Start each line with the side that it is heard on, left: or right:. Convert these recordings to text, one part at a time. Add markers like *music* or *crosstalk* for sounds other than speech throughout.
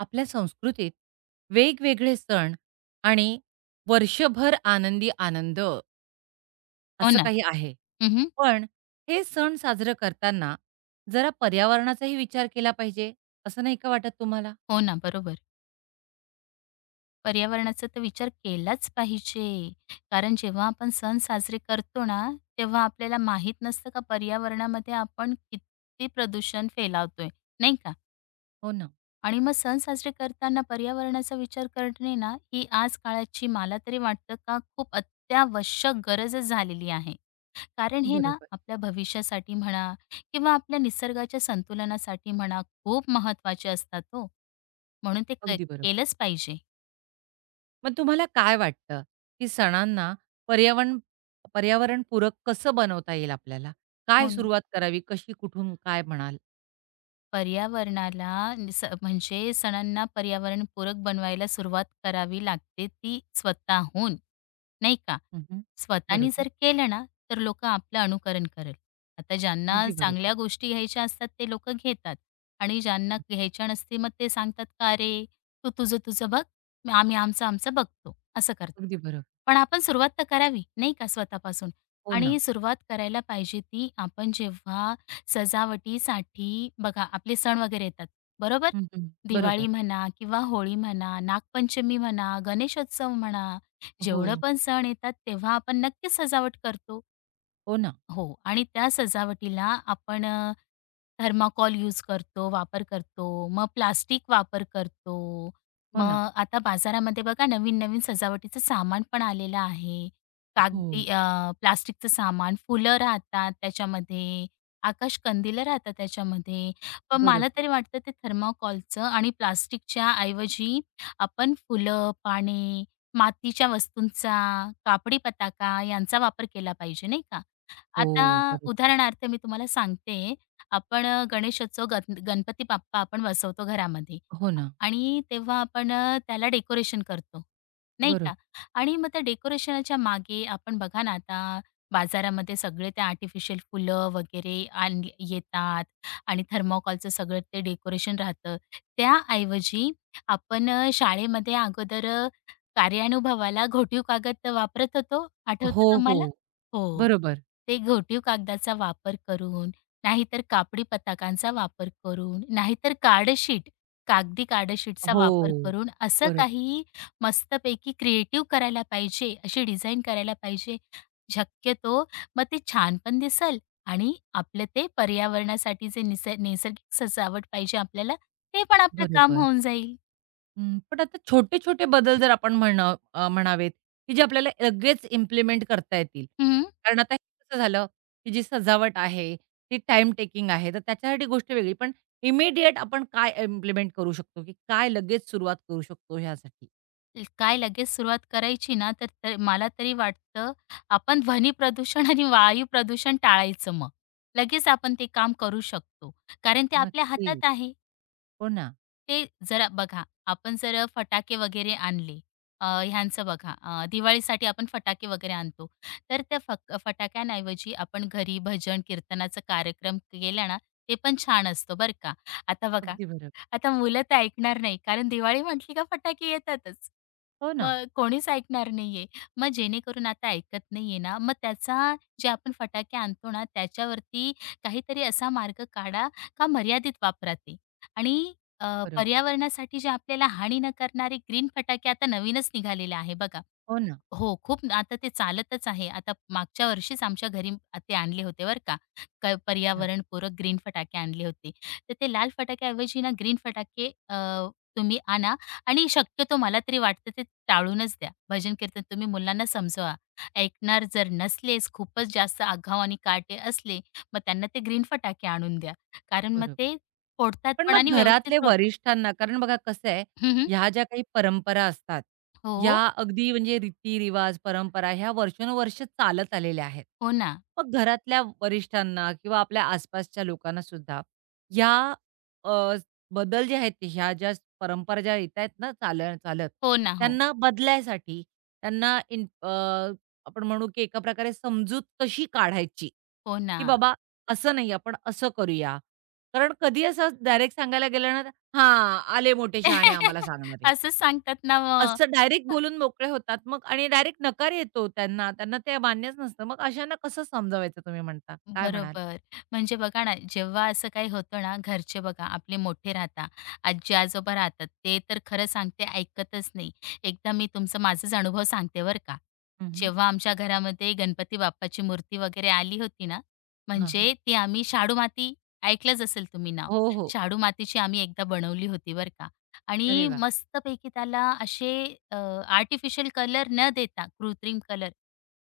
right: आपल्या संस्कृतीत वेगवेगळे सण आणि वर्षभर आनंदी आनंद
left: हो
right: असं
left: ना.
right: काही आहे.
left: हं, हं.
right: पण हे सण साजरं करताना जरा पर्यावरणाचाही विचार केला पाहिजे, असं नाही का वाटत तुम्हाला?
left: हो ना, बरोबर. पर्यावरणाचा तर विचार केलाच पाहिजे. कारण जेव्हा आपण सण साजरे करतो ना, तेव्हा आपल्याला माहीत नसतं का पर्यावरणामध्ये आपण किती प्रदूषण फैलावतोय, नाही का?
right: हो ना.
left: आणि मग सण साजरे करताना पर्यावरणाचा विचार करणे ना, ही आज काळाची मला तरी वाटतं का खूप अत्यावश्यक गरजच झालेली आहे. कारण हे ना
right: बरोबर.
left: आपल्या भविष्यासाठी म्हणा किंवा आपल्या निसर्गाच्या संतुलनासाठी म्हणा खूप महत्वाचे असतात हो. म्हणून ते
right: अगदी बरोबर.
left: केलंच पाहिजे.
right: मग तुम्हाला काय वाटतं, की सणांना पर्यावरण पर्यावरणपूरक कसं बनवता येईल आपल्याला? काय
left: हो ना.
right: सुरुवात करावी? कशी, कुठून, काय म्हणाल?
left: पर्यावरणाला म्हणजे सणांना पर्यावरणपूरक बनवायला सुरुवात करावी लागते ती स्वतःहून. नाही का?
right: हं,
left: स्वतःनी
right: बरोबर.
left: जर केलं ना, तर लोकं आपलं अनुकरण करेल. आता ज्यांना
right: अगदी बरोबर.
left: चांगल्या गोष्टी घ्यायच्या असतात ते लोकं घेतात आणि ज्यांना घ्यायच्या नसते मग ते सांगतात का, "अरे, तू तुझं-तुझं बघ, आम्ही आमचं-आमचं बघतो." असं करतात.
right: अगदी बरोबर.
left: पण आपण सुरुवात तर करावी, नाही का स्वतःपासून
right: हो ना.
left: आणि सुरुवात करायला पाहिजे ती आपण जेव्हा सजावटीसाठी बघा आपले सण वगैरे येतात, बरोबर?
right: हं, बरोबर.
left: दिवाळी म्हणा किंवा होळी म्हणा, नागपंचमी म्हणा, गणेशोत्सव म्हणा. जेवढं
right: हो.
left: पण सण येतात तेव्हा आपण नक्कीच सजावट करतो.
right: हो ना,
left: हो आणि त्या सजावटीला आपण थर्माकॉल यूज करतो, वापर करतो. मग प्लास्टिक वापर करतो.
right: हो ना.
left: मग आता बाजारामध्ये बघा नवीन-नवीन सजावटीचं सामान पण आलेलं आहे.
right: हो,
left: कागदी प्लास्टिकचं सामान, फुलं राहतात त्याच्यामध्ये, आकाशकंदिलं राहतात त्याच्यामध्ये. पण मला
right: बरोबर.
left: तरी वाटतं ते थर्माकॉलचं आणि प्लास्टिकच्या ऐवजी आपण फुलं, पाने, मातीच्या वस्तूंचा, कापडी पताका यांचा वापर केला पाहिजे, नाही का? आता
right: हो, बरोबर.
left: उदाहरणार्थ मी तुम्हाला सांगते, आपण गणेशोत्सव गण गणपती बाप्पा आपण बसवतो घरामध्ये.
right: हो ना,
left: आणि तेव्हा आपण त्याला डेकोरेशन करतो, नाही
right: बरोबर.
left: का? आणि मग त्या डेकोरेशनच्या मागे आपण बघा ना आता बाजारामध्ये सगळे ते आर्टिफिशियल फुलं वगैरे आणली येतात आणि थर्माकॉलचं सगळं ते डेकोरेशन राहतं. त्याऐवजी आपण शाळेमध्ये अगोदर कार्यानुभवाला घोटीव कागद वापरत होतो,
right: हो,
left: आठवतं
right: हो,
left: तुम्हाला? हो.
right: बरोबर.
left: ते घोटीव कागदाचा वापर करून, नाहीतर कापडी पताकांचा वापर करून, नाहीतर कागदी कार्डशीटचा वापर
right: हो,
left: करून असं
right: बरोबर,
left: काही मस्तपैकी क्रिएटिव्ह करायला पाहिजे, अशी डिझाइन करायला पाहिजे शक्यतो. मग ते छान पण दिसेल आणि आपलं ते पर्यावरणासाठी जे नैसर्गिक सजावट पाहिजे आपल्याला, ते पण आपलं काम
right: बरोबर.
left: होऊन जाईल.
right: हं, पण आता छोटे-छोटे बदल जर आपण म्हणावेत, की जे आपल्याला लगेच इम्प्लिमेंट करता येतील.
left: हं,
right: कारण आता हे कसं झालं, की जी सजावट आहे, ती टाईम टेकिंग आहे, तर त्याच्यासाठी गोष्ट वेगळी. पण इमिडिएट आपण काय इम्प्लिमेंट करू शकतो, की काय लगेच सुरुवात करू शकतो ह्यासाठी?
left: काय लगेच सुरुवात करायची ना, तर तर मला तरी वाटतं आपण ध्वनी प्रदूषण आणि वायू प्रदूषण टाळायचं मग. लगेच आपण ते काम करू शकतो. कारण ते आपल्या
right: नक्कीच.
left: हातात आहे.
right: हो ना.
left: ते जरा बघा, आपण जर फटाके वगैरे आणले, ह्यांचं बघा, दिवाळीसाठी आपण फटाके वगैरे आणतो. तर त्या फटाक्यांऐवजी आपण घरी भजन कीर्तनाचा कार्यक्रम केला ना, ते पण छान असतो बरं का. आता बघा,
right: अगदी बरोबर.
left: आता मुलं तर ऐकणार नाही, कारण दिवाळी म्हटली का फटाके येतातच.
right: हो ना.
left: मग कोणीच ऐकणार नाहीये. मग जेणेकरून आता ऐकत नाहीये ना, मग त्याचा जे आपण फटाके आणतो ना, त्याच्यावरती काहीतरी असा मार्ग काढा का मर्यादित वापरा ते आणि पर्यावरणासाठी जे आपल्याला हानी न करणारे ग्रीन फटाके आता नवीनच निघालेले आहे बघा.
right: हो ना.
left: हो, आता ते चालतच आहे. आता मागच्या वर्षीच आमच्या घरी ते आणले होते बरं का.
right: अच्छा.
left: पर्यावरणपूरक ग्रीन फटाके आणले होते. तर ते लाल फटाक्याऐवजी ना ग्रीन फटाके तुम्ही आणा आणि शक्यतो मला तरी वाटतं ते टाळूनच द्या. भजन कीर्तन तुम्ही मुलांना समजवा. ऐकणार जर नसलेच, खूपच जास्त आगाऊ आणि काटे असले, मग त्यांना ते ग्रीन फटाके आणून द्या. कारण मग
right: बरोबर.
left: ते फोडतात
right: पण
left: पण
right: मग
left: आणि
right: घरातले
left: व्यवस्थित होतात.
right: वरिष्ठांना कारण बघा कसं आहे,
left: हं,
right: ह्या ज्या काही परंपरा असतात,
left: हो,
right: या अगदी म्हणजे रीती-रिवाज, परंपरा ह्या वर्षानुवर्ष चालत आलेल्या आहेत.
left: हो ना.
right: मग घरातल्या वरिष्ठांना किंवा आपल्या आसपासच्या लोकांना सुद्धा या अ, बदल जे आहेत, ह्या ज्या परंपरा ज्या येत आहेत ना चालत चालत,
left: हो ना, हो.
right: त्यांना बदलायसाठी त्यांना आपण म्हणू की एका प्रकारे समजूत कशी काढायची,
left: हो ना.
right: की बाबा असं नाही आपण असं करूया कारण कधी असं डायरेक्ट सांगायला गेलं ना, "हां, आले मोठे शहाणे आम्हाला
left: *laughs*
right: सांगणारे."
left: असंच सांगतात ना मग.
right: असं डायरेक्ट बोलून मोकळे होतात मग आणि डायरेक्ट नकार येतो त्यांना. त्यांना ते मान्यच नसतं. मग अशांना कसं समजावायचं तुम्ही म्हणता? काय म्हणाल?
left: बरोबर. म्हणजे बघा ना, जेव्हा असं काही होतं ना, घरचे बघा आपले मोठे राहतात, आजी-आजोबा राहतात, ते तर खरं सांगते ऐकतच नाही. एकदा मी तुमचा माझाच अनुभव सांगते बरं का.
right: हं, हं.
left: जेव्हा आमच्या घरामध्ये गणपती बाप्पाची मूर्ती वगैरे आली होती ना,
right: हां,
left: म्हणजे ती आम्ही शाडू माती ऐकलंच असेल तुम्ही नाव.
right: हो, हो.
left: शाडू मातीची आम्ही एकदा बनवली होती बरं का.
right: अरे
left: आणि
right: वा,
left: मस्तपैकी त्याला असे आर्टिफिशियल कलर न देता कृत्रिम कलर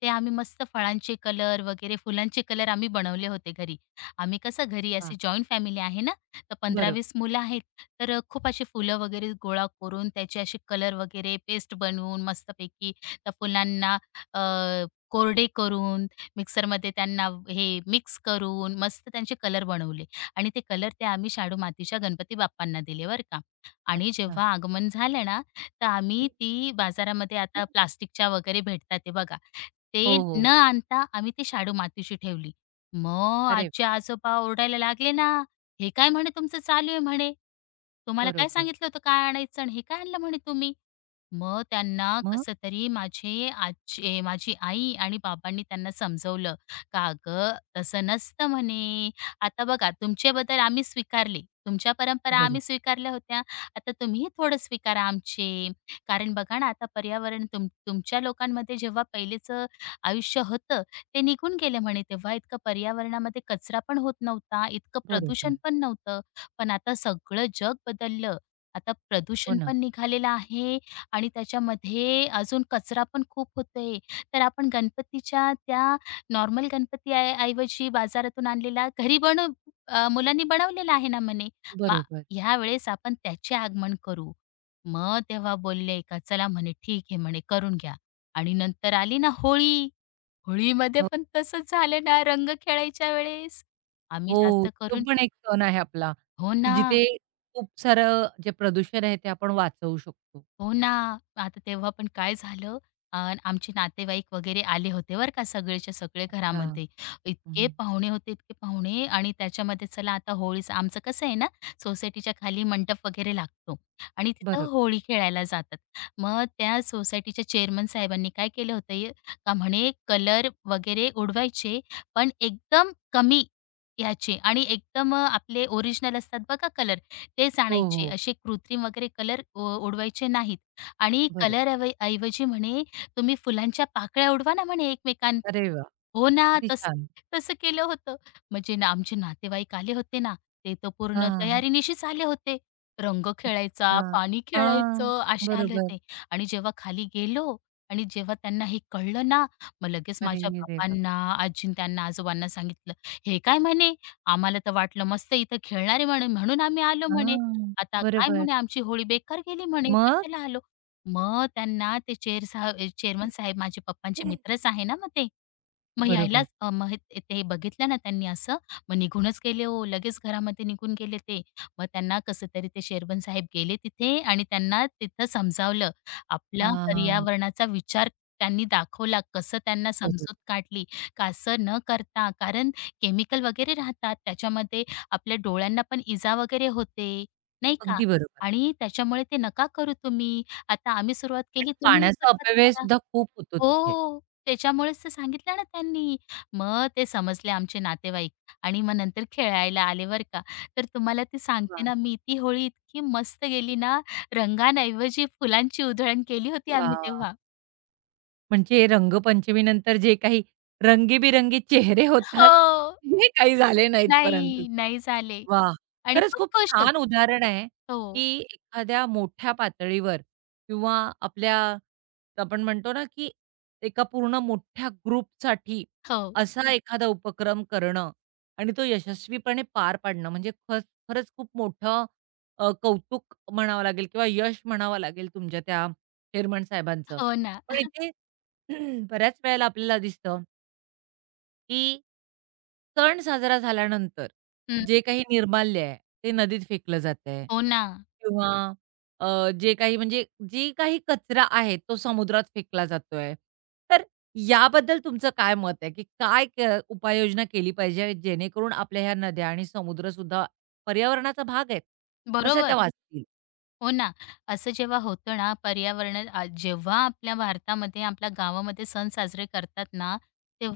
left: ते आम्ही मस्त फळांचे कलर वगैरे फुलांचे कलर आम्ही बनवले होते घरी. आम्ही कसं घरी
right: हां.
left: असे जॉइंट फॅमिली आहे ना, तर
right: बरोबर.
left: 15-20 मुलं आहेत. तर खूप अशी फुलं वगैरे गोळा करून त्याचे असे कलर वगैरे पेस्ट बनवून मस्तपैकी त्या फुलांना अ, कोरडे करून मिक्सरमध्ये त्यांना हे मिक्स करून मस्त त्यांचे कलर बनवले आणि ते कलर ते आम्ही शाडू मातीच्या गणपती बाप्पांना दिले बरं का. आणि
right: अच्छा.
left: जेव्हा आगमन झालं ना, तर आम्ही ती बाजारामध्ये आता प्लास्टिकच्या वगैरे भेटतात ते बघा, ते
right: हो,
left: न
right: हो.
left: आणता आम्ही ती शाडू मातीची ठेवली. मग
right: अरे
left: आजी-आजोबा ओरडायला लागले ना, "हे काय म्हणे तुमचं चालू आहे?" म्हणे. "तुम्हाला काय
right: बरोबर.
left: सांगितलं होतं काय आणायचं आणि हे काय आणलं म्हणे तुम्ही?" मग त्यांना
right: मग?
left: कसं तरी माझे आजी माझी आई आणि बाबांनी त्यांना समजवलं, का "अगं, तसं नसतं म्हणे. आता बघा तुमचे बदल आम्ही स्वीकारले, तुमच्या परंपरा
right: बरोबर,
left: आम्ही स्वीकारल्या होत्या. आता तुम्हीही थोडं स्वीकारा आमचे. कारण बघा ना, आता पर्यावरण तुमच्या लोकांमध्ये जेव्हा पहिलेचं आयुष्य होतं, ते निघून गेले म्हणे तेव्हा इतकं पर्यावरणामध्ये कचरा पण होत नव्हता, इतकं
right: बरोबर.
left: प्रदूषण पण नव्हतं. पण आता सगळं जग बदललं. आता
right: हो
left: प्रदूषण
right: ना.
left: पण निघालेलं आहे आणि त्याच्यामध्ये अजून कचरा पण खूप होतोय. तर आपण गणपतीच्या त्या नॉर्मल गणपती ऐवजी बाजारातून आणलेला घरी मुलांनी बनवलेला आहे ना म्हणे. मग
right: बरोबर.
left: ह्या वेळेस आपण त्याचे आगमन करू. मग तेव्हा बोलले का चला म्हणे ठीक आहे म्हणे करून घ्या. आणि नंतर आली ना होळी. होळीमध्ये
right: हो,
left: पण तसंच झालं ना रंग खेळायच्या वेळेस. आम्ही
right: हो.
left: जास्त
right: तो
left: करून
right: पण एक सण आहे आपला,
left: हो
right: की
left: ना.
right: जिथे खूप सारं जे प्रदूषण आहे ते आपण वाचवू शकतो.
left: हो ना. आता तेव्हा पण काय झालं अ, आमचे नातेवाईक वगैरे आले होते बरं का सगळेच्या सगळे
right: हां.
left: घरामध्ये. इतके पाहुणे होते, इतके पाहुणे आणि त्याच्यामध्ये चला आता होळीचं आमचं कसं आहे ना सोसायटीच्या खाली मंडप वगैरे लागतो आणि
right: बरोबर.
left: तिथं होळी खेळायला जातात. मग त्या सोसायटीच्या चेअरमन साहेबांनी काय केलं होतं का म्हणे कलर वगैरे उडवायचे पण एकदम कमी ह्याचे आणि एकदम आपले ओरिजिनल असतात बघा कलर तेच
right: हो,
left: आणायचे.
right: हो.
left: असे कृत्रिम वगैरे कलर उडवायचे नाहीत आणि
right: बरोबर.
left: कलर ऐवजी म्हणे तुम्ही फुलांच्या पाकळ्या उडवा ना म्हणे एकमेकांना.
right: अरे वाह!
left: हो ना,
right: किती छान.
left: तसं केलं होतं. म्हणजे ना आमचे नातेवाईक आले होते ना, ते तर पूर्ण
right: हां, हां.
left: तयारीनिशीच आले होते. रंग
right: अच्छा.
left: खेळायचा, पाणी
right: हां.
left: खेळायचं असे आले
right: बरोबर.
left: होते आणि जेव्हा खाली गेलो आणि जेव्हा त्यांना हे कळलं ना, मग लगेच माझ्या
right: अरे देवा!
left: बाबांना, आजींना, त्यांना आजोबांना सांगितलं, "हे काय?" म्हणे, "आम्हाला तर वाटलं मस्त इथं खेळणार आहे म्हणे, म्हणून आम्ही आलो" म्हणे.
right: हां.
left: "आता काय?"
right: बरोबर.
left: म्हणे, "आमची होळी बेकार गेली" म्हणे,
right: मग?
left: "कशाला आलो?" मग त्यांना ते चेअरमन साहेब माझे पप्पांचे मित्रच आहे ना मग ते. मग
right: बरोबर.
left: यायलाच मग हे ते बघितलं ना त्यांनी असं, मग निघूनच गेले हो, लगेच घरामध्ये निघून गेले ते. मग त्यांना कसं तरी ते शेरबंद साहेब गेले तिथे आणि त्यांना तिथं समजावलं. आपला
right: हां.
left: पर्यावरणाचा विचार त्यांनी दाखवला, कसं त्यांना समजूत
right: बरोबर.
left: काढली, का न करता कारण केमिकल वगैरे राहतात, त्याच्यामध्ये आपल्या डोळ्यांना पण इजा वगैरे होते, नाही का?
right: अगदी बरोबर.
left: आणि त्याच्यामुळे ते नका करू तुम्ही. आता आम्ही सुरुवात
right: आणि
left: केली, तुम्हीही
right: पाण्याचा
left: सुरुवात
right: अपव्यय
left: करा.
right: सुद्धा खूप होतो तिथे.
left: हो, त्याच्यामुळेच तर सांगितलं ना त्यांनी. मग ते समजले आमचे नातेवाईक आणि मग नंतर खेळायला आले बरं का. तर तुम्हाला ते सांगते
right: वाह!
left: ना मी ती होळी इतकी मस्त गेली ना, रंगांऐवजी फुलांची उधळण केली होती आम्ही तेव्हा.
right: वाह! म्हणजे रंगपंचमीनंतर जे काही रंगीबेरंगी चेहरे होतात,
left: हो.
right: हे काही झाले नाहीत परंतु.
left: नाही, नाही झाले
right: वाह!
left: आणि
right: खरंच
left: खूप
right: खूप
left: खुश होतो.
right: छान उदाहरण आहे,
left: हो,
right: की एखाद्या मोठ्या पातळीवर किंवा आपल्या आपण म्हणतो ना, की एका पूर्ण मोठ्या ग्रुपसाठी
left: हो,
right: असा एखादा उपक्रम करणं आणि तो यशस्वीपणे पार पाडणं म्हणजे खरंच खूप मोठं कौतुक म्हणावं लागेल किंवा यश म्हणावं लागेल तुमच्या त्या चेअरमन साहेबांचं.
left: हो ना.
right: पण इथे *clears throat* बऱ्याच वेळेला आपल्याला दिसतं की सण साजरा झाल्यानंतर
left: हं,
right: जे काही निर्माल्य आहे, ते नदीत फेकलं जातंय
left: हो ना.
right: किंवा जे काही म्हणजे जे काही कचरा आहे, तो समुद्रात फेकला जातोय. तर याबद्दल तुमचं काय मत आहे, की काय उपाययोजना केली पाहिजे जेणेकरून आपल्या ह्या नद्या आणि समुद्रसुद्धा पर्यावरणाचा भाग आहेत. कसं त्या
left: बरोबर.
right: वाचतील?
left: हो ना. असं जेव्हा होतं ना, पर्यावरण आ जेव्हा आपल्या भारतामध्ये, आपल्या गावामध्ये सण साजरे करतात ना,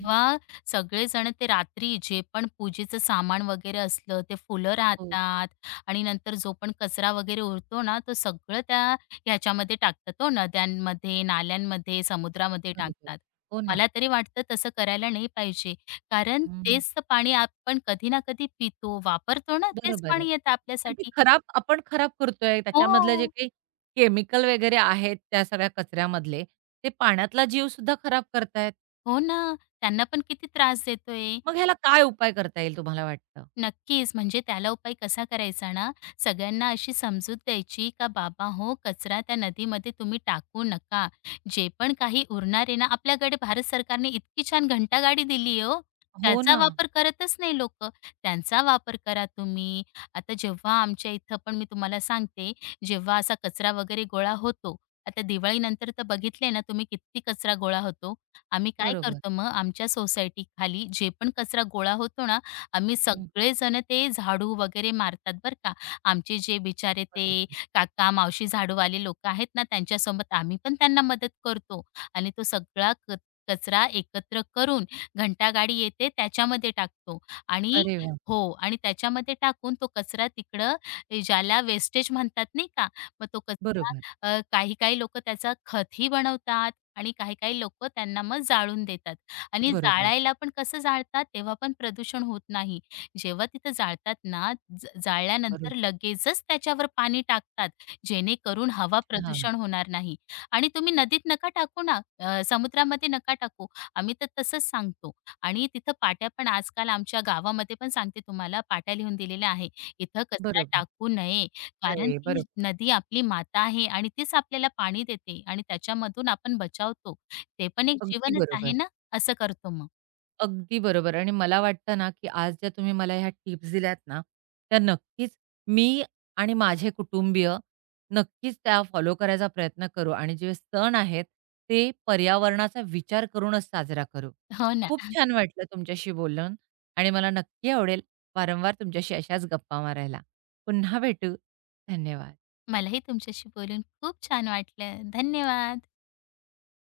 right: हम्म.
left: सगळेजण ते रात्री जे पण पूजेचं सामान वगैरे असलं, ते फुलं
right: हो,
left: राहतात आणि नंतर जो पण कचरा वगैरे उरतो ना, तो सगळं त्या ह्याच्यामध्ये टाकतात हो, नद्यांमध्ये, नाल्यांमध्ये, समुद्रामध्ये
right: बरोबर.
left: टाकतात.
right: हो ना.
left: मला तरी वाटतं तसं करायला नाही पाहिजे. कारण
right: हं.
left: तेच तर पाणी आपण कधी ना कधी पितो, वापरतो ना, तेच
right: बरोबर आहे.
left: पाणी येतं
right: आणि ती
left: आपल्यासाठी.
right: खराब आपण खराब करतोय. त्याच्यामधलं जे
left: हो.
right: काही केमिकल वगैरे आहेत त्या सगळ्या कचऱ्यामधले, ते पाण्यातला जीवसुद्धा खराब करतायत.
left: हो ना. त्यांना पण किती त्रास देतोय.
right: मग ह्याला काय उपाय करता येईल तुम्हाला वाटतं?
left: नक्कीच. म्हणजे त्याला उपाय कसा करायचा ना, सगळ्यांना अशी समजूत द्यायची का "बाबा हो, कचरा त्या नदीमध्ये तुम्ही टाकू नका. जे पण काही उरणार आहे ना" आपल्याकडे भारत सरकारने इतकी छान घंटागाडी दिली आहे हो.
right: हो
left: त्याचा
right: ना.
left: वापर करतच नाही लोकं. त्यांचा वापर करा तुम्ही. आता जेव्हा आमच्या इथं पण मी तुम्हाला सांगते, जेव्हा असा कचरा वगैरे गोळा होतो, आता दिवाळीनंतर तर बघितले ना तुम्ही किती कचरा गोळा होतो. आम्ही काय
right: बरोबर.
left: करतो मग आमच्या सोसायटीखाली जे पण कचरा गोळा होतो ना, आम्ही
right: हं.
left: सगळेजण ते झाडू वगैरे मारतात बरं का. आमचे जे बिचारे ते
right: बरोबर.
left: काका-मावशी झाडूवाले लोकं आहेत ना, त्यांच्यासोबत आम्ही पण त्यांना मदत करतो आणि तो सगळा कचरा एकत्र करून घंटागाडी येते त्याच्यामध्ये टाकतो आणि
right: अरे वाह!
left: हो आणि त्याच्यामध्ये टाकून तो कचरा तिकडं ज्याला वेस्टेज म्हणतात नाही का, मग तो कचरा
right: बरोबर,
left: काही-काही लोकं त्याचा खतही बनवतात आणि काही-काही लोकं त्यांना मग जाळून देतात. आणि
right: बरोबर,
left: जाळायला पण कसं जाळतात तेव्हा पण प्रदूषण होत नाही. जेव्हा तिथं जाळतात ना,
right: बरोबर.
left: जाळल्यानंतर लगेचच त्याच्यावर पाणी टाकतात, जेणेकरून हवा
right: हां.
left: प्रदूषण होणार नाही. आणि तुम्ही नदीत नका टाकू ना, समुद्रामध्ये नका टाकू. आम्ही तर तसंच सांगतो. आणि तिथं पाट्या पण आजकाल आमच्या गावामध्ये पण सांगते तुम्हाला पाट्या लिहून दिलेल्या आहे. इथं कचरा
right: बरोबर.
left: टाकू नये, कारण
right: अरे,
left: ती
right: बरोबर.
left: नदी आपली माता आहे आणि तीच आपल्याला पाणी देते आणि त्याच्यामधून आपण बचावतो. ते पण एक
right: अगदी
left: जीवनच
right: बरोबर.
left: आहे ना. असं करतो मग.
right: अगदी बरोबर आणि मला वाटतं ना, की आज ज्या तुम्ही मला ह्या टिप्स दिल्यात ना, त्या नक्कीच मी आणि माझे कुटुंबीय नक्कीच त्या फॉलो करायचा प्रयत्न करू आणि जे सण आहेत, ते पर्यावरणाचा विचार करूनच साजरा करू.
left: हो ना.
right: खूप छान वाटलं तुमच्याशी बोलून आणि मला नक्की आवडेल वारंवार तुमच्याशी अशाच गप्पा मारायला. पुन्हा भेटू. धन्यवाद.
left: मलाही तुमच्याशी बोलून खूप छान वाटलं. धन्यवाद.